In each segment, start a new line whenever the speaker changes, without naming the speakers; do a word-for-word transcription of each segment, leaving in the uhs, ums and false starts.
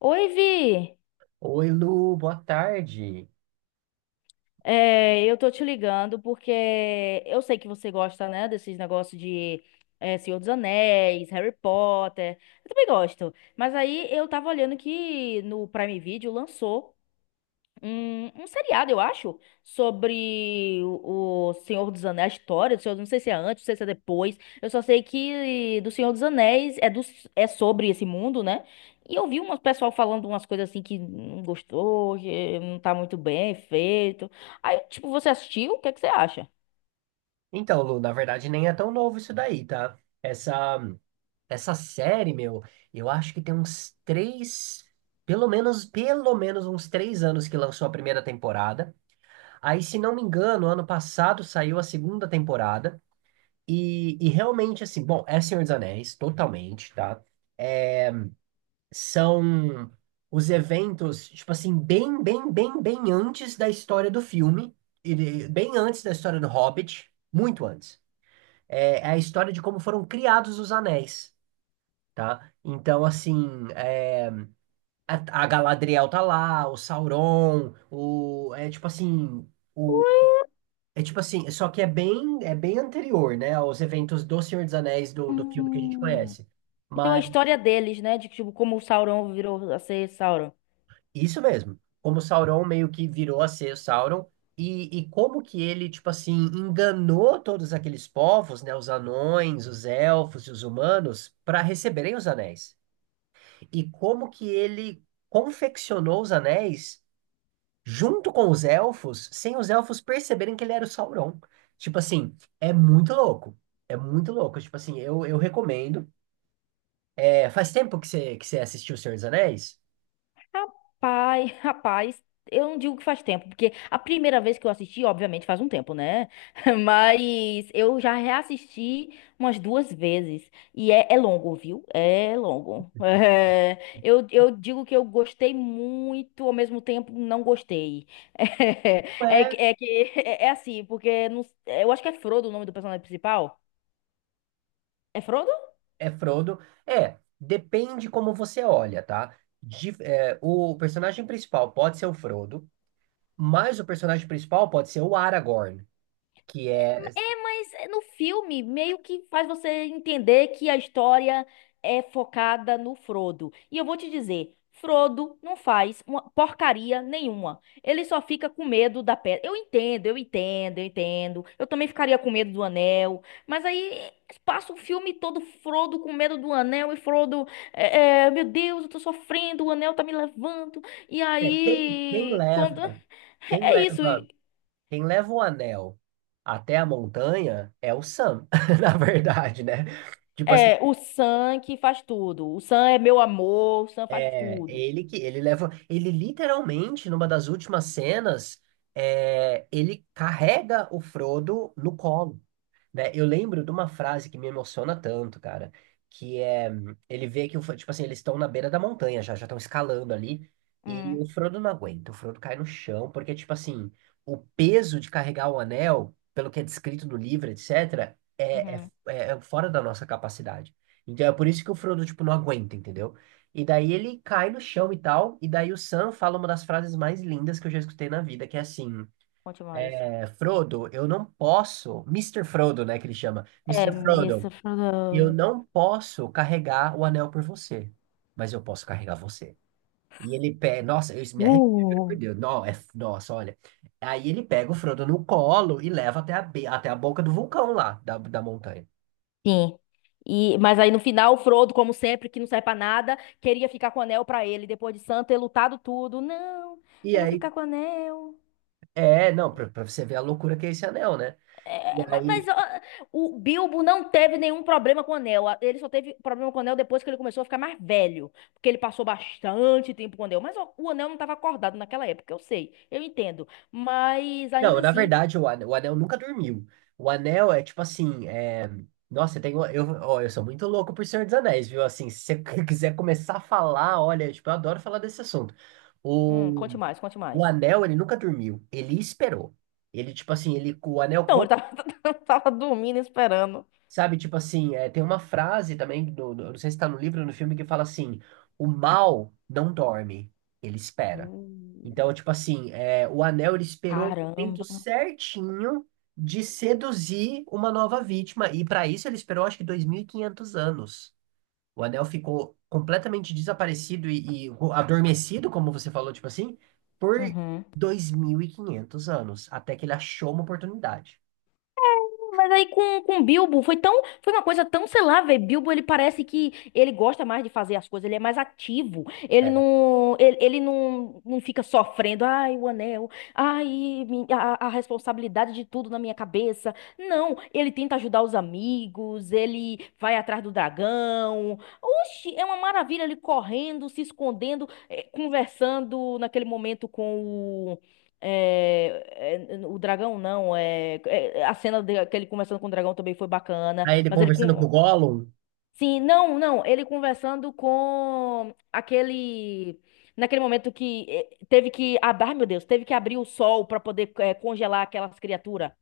Oi, Vi!
Oi, Lu, boa tarde.
É, eu tô te ligando porque eu sei que você gosta, né, desses negócios de é, Senhor dos Anéis, Harry Potter. Eu também gosto. Mas aí eu tava olhando que no Prime Video lançou um, um seriado, eu acho, sobre o, o Senhor dos Anéis, a história do Senhor, não sei se é antes, não sei se é depois. Eu só sei que do Senhor dos Anéis é, do, é sobre esse mundo, né? E eu vi um pessoal falando umas coisas assim que não gostou, que não tá muito bem feito. Aí, tipo, você assistiu? O que é que você acha?
Então, Lu, na verdade nem é tão novo isso daí, tá? Essa, essa série, meu, eu acho que tem uns três, pelo menos, pelo menos uns três anos que lançou a primeira temporada. Aí, se não me engano, ano passado saiu a segunda temporada. E, e realmente, assim, bom, é Senhor dos Anéis, totalmente, tá? São os eventos, tipo assim, bem, bem, bem, bem antes da história do filme, e de- bem antes da história do Hobbit, muito antes. é é a história de como foram criados os anéis, tá? Então, assim, é, a, a Galadriel tá lá, o Sauron, o, é tipo assim, o, é tipo assim, só que é bem, é bem anterior, né, aos eventos do Senhor dos Anéis, do, do filme que a gente
Hum.
conhece.
Então a
Mas,
história deles, né? De tipo, como o Sauron virou a ser Sauron.
isso mesmo, como o Sauron meio que virou a ser o Sauron, e, e como que ele, tipo assim, enganou todos aqueles povos, né, os anões, os elfos e os humanos, para receberem os anéis. E como que ele confeccionou os anéis junto com os elfos, sem os elfos perceberem que ele era o Sauron. Tipo assim, é muito louco. É muito louco. Tipo assim, eu, eu recomendo. É, faz tempo que você, que você assistiu O Senhor dos Anéis?
Rapaz, rapaz, eu não digo que faz tempo, porque a primeira vez que eu assisti, obviamente, faz um tempo, né? Mas eu já reassisti umas duas vezes. E é, é longo, viu? É longo. É, eu, eu digo que eu gostei muito, ao mesmo tempo não gostei. É, é,
É,
que é, que- é é assim, porque não- eu acho que é Frodo o nome do personagem principal. É Frodo?
é Frodo. É, depende como você olha, tá? De- é, o personagem principal pode ser o Frodo, mas o personagem principal pode ser o Aragorn, que é,
Mas é, no filme, meio que faz você entender que a história é focada no Frodo. E eu vou te dizer, Frodo não faz uma porcaria nenhuma. Ele só fica com medo da pedra. Eu entendo, eu entendo, eu entendo. Eu também ficaria com medo do anel. Mas aí passa o filme todo Frodo com medo do anel e Frodo, é, é, meu Deus, eu tô sofrendo, o anel tá me levando. E
é quem, quem
aí, quando.
leva, quem
É isso.
leva. Quem leva o anel até a montanha é o Sam, na verdade, né? Tipo assim,
É, o Sam que faz tudo. O Sam é meu amor, o Sam faz
é,
tudo.
ele que ele leva, ele literalmente numa das últimas cenas, é, ele carrega o Frodo no colo, né? Eu lembro de uma frase que me emociona tanto, cara, que é: ele vê que o, Fro- tipo assim, eles estão na beira da montanha já, já estão escalando ali e
Hum,
o Frodo não aguenta, o Frodo cai no chão porque tipo assim, o peso de carregar o anel, pelo que é descrito no livro, etc, é, é,
uhum.
é fora da nossa capacidade. Então é por isso que o Frodo tipo não aguenta, entendeu? E daí ele cai no chão e tal, e daí o Sam fala uma das frases mais lindas que eu já escutei na vida, que é assim:
Conte mais.
é, Frodo, eu não posso, Mister Frodo, né, que ele chama,
É,
Mister
Miss
Frodo, eu
Frodo.
não posso carregar o anel por você, mas eu posso carregar você. E ele pega, nossa, eu isso me arrepio, juro
Uh,
por Deus, não, é, nossa, olha. Aí ele pega o Frodo no colo e leva até a, be- até a boca do vulcão lá, da, da montanha.
sim. E, mas aí no final, o Frodo, como sempre, que não serve pra nada, queria ficar com o anel pra ele, depois de Sam ter lutado tudo. Não,
E
eu vou
aí,
ficar com o anel.
é, não, pra, pra você ver a loucura que é esse anel, né? E
É, ma- mas,
aí
ó, o Bilbo não teve nenhum problema com o anel. A- Ele só teve problema com o anel depois que ele começou a ficar mais velho. Porque ele passou bastante tempo com o anel. Mas ó, o anel não estava acordado naquela época, eu sei, eu entendo. Mas
não,
ainda
na
assim.
verdade, o anel, o anel nunca dormiu. O anel é tipo assim, é... Nossa, eu tenho. Eu, ó, eu sou muito louco por Senhor dos Anéis, viu? Assim, se você quiser começar a falar, olha, tipo, eu adoro falar desse assunto.
Hum,
O,
conte mais, conte
o
mais.
anel, ele nunca dormiu. Ele esperou. Ele, tipo assim, ele, o anel,
Então,
com-
ele tava, tava dormindo, esperando.
sabe? Tipo assim, é, tem uma frase também, do, do- não sei se tá no livro ou no filme, que fala assim: o mal não dorme, ele espera.
Uh,
Então, tipo assim, é, o anel ele esperou o momento
Caramba.
certinho de seduzir uma nova vítima, e para isso ele esperou acho que dois mil e quinhentos anos. O anel ficou completamente desaparecido e, e ro- adormecido, como você falou, tipo assim, por
Uhum.
dois mil e quinhentos anos, até que ele achou uma oportunidade.
Mas aí com, com Bilbo foi tão, foi uma coisa tão, sei lá, velho. Bilbo ele parece que ele gosta mais de fazer as coisas, ele é mais ativo. Ele
É,
não, ele, ele não, não fica sofrendo, ai, o anel, ai, mi- a, a responsabilidade de tudo na minha cabeça. Não, ele tenta ajudar os amigos, ele vai atrás do dragão. Oxi, é uma maravilha ele correndo, se escondendo, eh, conversando naquele momento com o é, é, o dragão não, é, é- a cena dele que ele conversando com o dragão também foi bacana,
aí ele
mas ele
conversando com o
com.
Gollum.
Sim, não, não, ele conversando com aquele naquele momento que eh, teve que, ab- ai meu Deus, teve que abrir o sol pra poder eh, congelar aquelas criaturas.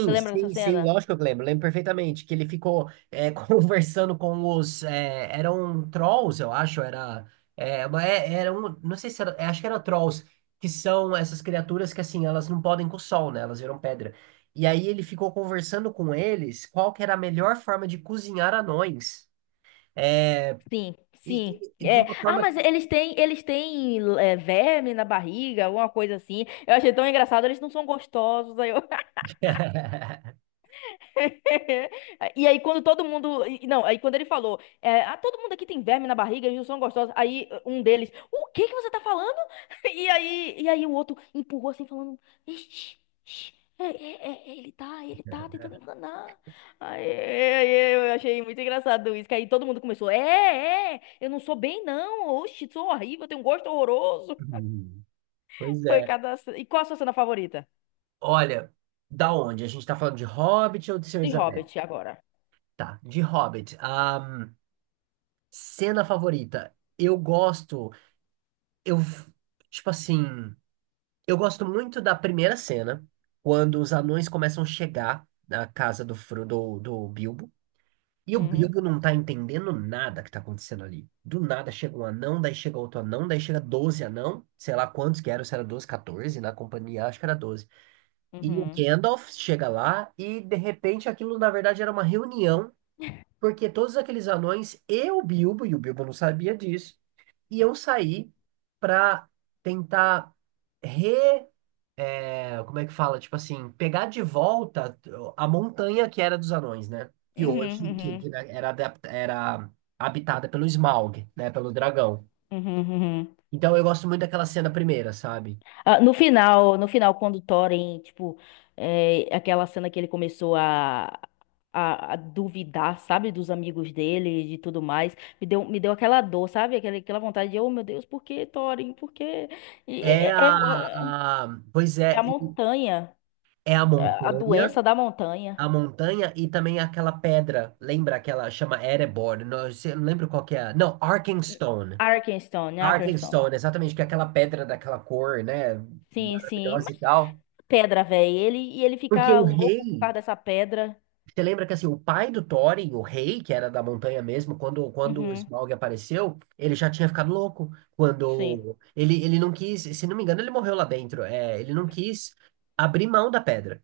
Você lembra dessa
sim, sim,
cena?
lógico que eu lembro, lembro perfeitamente que ele ficou é, conversando com os, é, eram trolls, eu acho, era, é, uma- é- era um, não sei se era, é, acho que era trolls, que são essas criaturas que assim, elas não podem com o sol, né, elas viram pedra. E aí ele ficou conversando com eles qual que era a melhor forma de cozinhar anões,
Sim,
e,
sim.
e- e de
É.
uma
Ah,
forma...
mas eles têm, eles têm eh, verme na barriga, alguma coisa assim. Eu achei tão engraçado, eles não são gostosos. Aí eu... E aí, quando todo mundo. e- Não, aí quando ele falou, é, ah, todo mundo aqui tem verme na barriga, eles não são gostosos. Aí um deles, o que que você tá falando? E aí, e aí o outro empurrou assim, falando, "Ixi, ixi, é, é, é, é, ele tá, ele tá tentando enganar. Aí, aí eu achei muito engraçado isso, que aí todo mundo começou, é, é, eu não sou bem não, oxi, sou horrível, eu tenho um gosto horroroso.
Hum. Pois
Foi
é.
cada. ce- E qual a sua cena favorita?
Olha, da onde? A gente tá falando de Hobbit ou de Senhor
De
dos Anéis?
Hobbit agora.
Tá, de Hobbit. Cena favorita. Eu gosto. Eu. Tipo assim. Eu gosto muito da primeira cena, quando os anões começam a chegar na casa do, Fro- do, do Bilbo. E o
Uhum,
Bilbo não tá entendendo nada que tá acontecendo ali. Do nada chega um anão, daí chega outro anão, daí chega doze anão, sei lá quantos que eram, se era doze, catorze, na companhia acho que era doze. E o
uhum.
Gandalf chega lá e de repente aquilo na verdade era uma reunião, porque todos aqueles anões e o Bilbo, e o Bilbo não sabia disso. E eu saí para tentar re. é, como é que fala? Tipo assim, pegar de volta a montanha que era dos anões, né? Que
Uhum,
hoje que, que
uhum.
né, era, adap- era habitada pelo Smaug, né? Pelo dragão.
Uhum, uhum. Uhum.
Então eu gosto muito daquela cena primeira, sabe?
Ah, no final, no final, quando o Thorin, tipo, é, aquela cena que ele começou a, a, a duvidar, sabe, dos amigos dele e de tudo mais, me deu, me deu aquela dor, sabe, aquela, aquela vontade de, oh meu Deus, por que, Thorin, por que?
É
É, é,
a,
é-
a- pois
é
é,
a
e-
montanha,
é a
é a
montanha,
doença da montanha.
a montanha e também aquela pedra, lembra aquela chama Erebor, não, eu sei- eu não lembro qual que é. Não, Arkenstone.
Arkenstone, Arkenstone.
Arkenstone, exatamente, que é aquela pedra daquela cor, né?
Sim, sim,
Maravilhosa e
mas
tal.
pedra, velho, ele, e ele
Porque
fica
o
louco por
rei,
causa dessa pedra.
você lembra que assim, o pai do Thorin, o rei, que era da montanha mesmo, quando, quando o
Uhum,
Smaug apareceu, ele já tinha ficado louco.
sim.
Quando ele, ele não quis, se não me engano, ele morreu lá dentro. É, ele não quis abrir mão da pedra.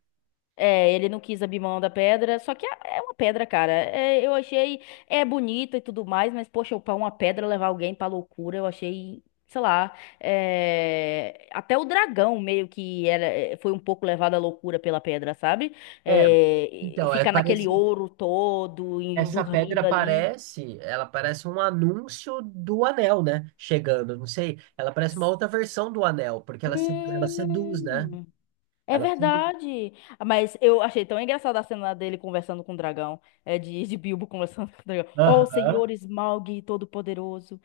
É, ele não quis abrir mão da pedra, só que é é uma pedra, cara. É, eu achei, é bonita e tudo mais, mas poxa, pra uma pedra levar alguém pra loucura, eu achei, sei lá, é, até o dragão meio que era, é, foi um pouco levado à loucura pela pedra, sabe?
É,
É, e
então, é,
ficar naquele
parece,
ouro todo e
essa
dormindo
pedra
ali.
parece, ela parece um anúncio do anel, né? Chegando, não sei. Ela parece uma outra versão do anel, porque ela, se- ela seduz, né?
Hum. É
Ela sempre.
verdade. Ah, mas eu achei tão engraçada a cena dele conversando com o dragão. É de, de Bilbo conversando com o dragão. Oh,
Aham,
senhor Smaug Todo-Poderoso.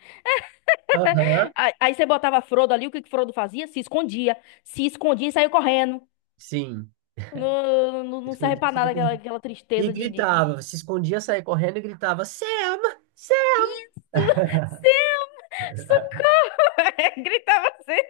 aham,
Aí, aí você botava Frodo ali, o que que Frodo fazia? Se escondia. Se escondia e saiu correndo.
sim.
Não, não,
Se
não serve
escondia,
pra
saía
nada aquela,
correndo.
aquela
E
tristeza de, de,
gritava,
de...
se escondia, saía correndo e gritava, Selma, Selma.
Isso! Sim, gritava assim.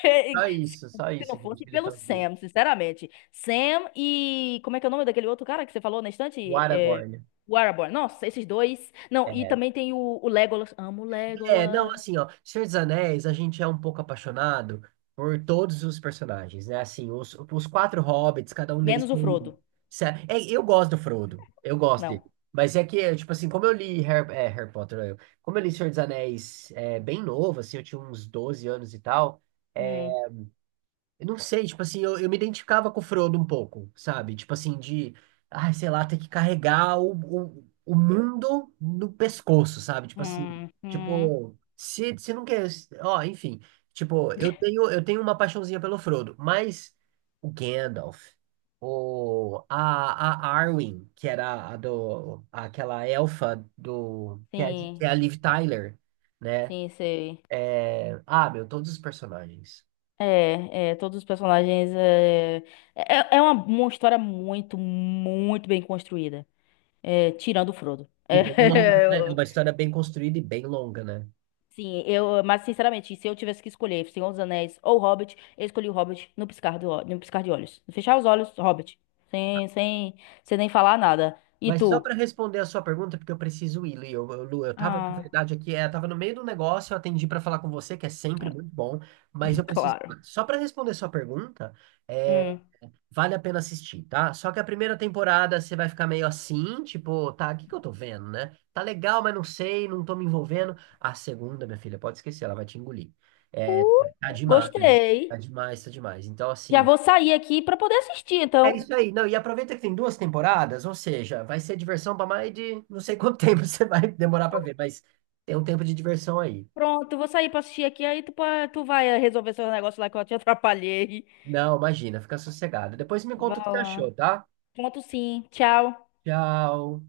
Se
Só isso, só
se não
isso, gente,
fosse
que ele
pelo
fazia.
Sam, sinceramente. Sam e. Como é que é o nome daquele outro cara que você falou na
O
estante? É...
Aragorn.
O Aragorn. Nossa, esses dois. Não, e
É.
também tem o, o Legolas. Amo o
É, não,
Legolas.
assim, ó, Senhor dos Anéis, a gente é um pouco apaixonado por todos os personagens, né? Assim, os, os quatro hobbits, cada um deles
Menos o
tem.
Frodo.
se- É, eu gosto do Frodo, eu gosto dele.
Não.
Mas é que, é, tipo assim, como eu li Harry, é, Harry Potter, eu, como eu li Senhor dos Anéis é, bem novo, assim, eu tinha uns doze anos e tal. É,
Hum,
eu não sei, tipo assim, eu, eu me identificava com o Frodo um pouco, sabe? Tipo assim, de, ai, sei lá, ter que carregar o, o, o mundo no pescoço, sabe? Tipo assim,
hum, hum.
tipo, se, se não quer, ó, enfim, tipo, eu tenho, eu tenho uma paixãozinha pelo Frodo, mas o Gandalf, o, a, a Arwen, que era a do, aquela elfa do, que é, que
Sim,
é a Liv Tyler, né?
sim, sei.
É, ah, meu, todos os personagens.
É, é, todos os personagens. É, é, é é uma, uma história muito, muito bem construída. É, tirando o Frodo.
E bem longa,
É,
né? É uma história bem construída e bem longa, né?
Sim, eu, mas sinceramente, se eu tivesse que escolher Senhor dos Anéis ou Hobbit, eu escolhi o Hobbit no piscar do, ó- no piscar de olhos. Fechar os olhos, Hobbit. Sem, sem, sem nem falar nada. E
Mas só
tu?
para responder a sua pergunta, porque eu preciso ir, Lu, eu, eu, Lu, eu tava, na
Ah,
verdade, aqui, é, eu tava no meio do negócio, eu atendi para falar com você, que é sempre muito bom, mas eu preciso,
claro.
só para responder a sua pergunta, é,
Hum.
vale a pena assistir, tá? Só que a primeira temporada você vai ficar meio assim, tipo, tá, o que que eu tô vendo, né? Tá legal, mas não sei, não tô me envolvendo. A segunda, minha filha, pode esquecer, ela vai te engolir. É,
Uh,
tá demais, tá
gostei.
demais, tá demais. Então,
Já
assim,
vou sair aqui pra poder assistir,
é
então.
isso aí. Não, e aproveita que tem duas temporadas, ou seja, vai ser diversão para mais de não sei quanto tempo você vai demorar para ver, mas tem um tempo de diversão aí.
Pronto, eu vou sair pra assistir aqui, aí tu, pa- tu vai eh, resolver seu negócio lá que eu te atrapalhei.
Não, imagina, fica sossegado. Depois me
Vai
conta o que você achou,
lá.
tá?
Pronto, sim. Tchau.
Tchau.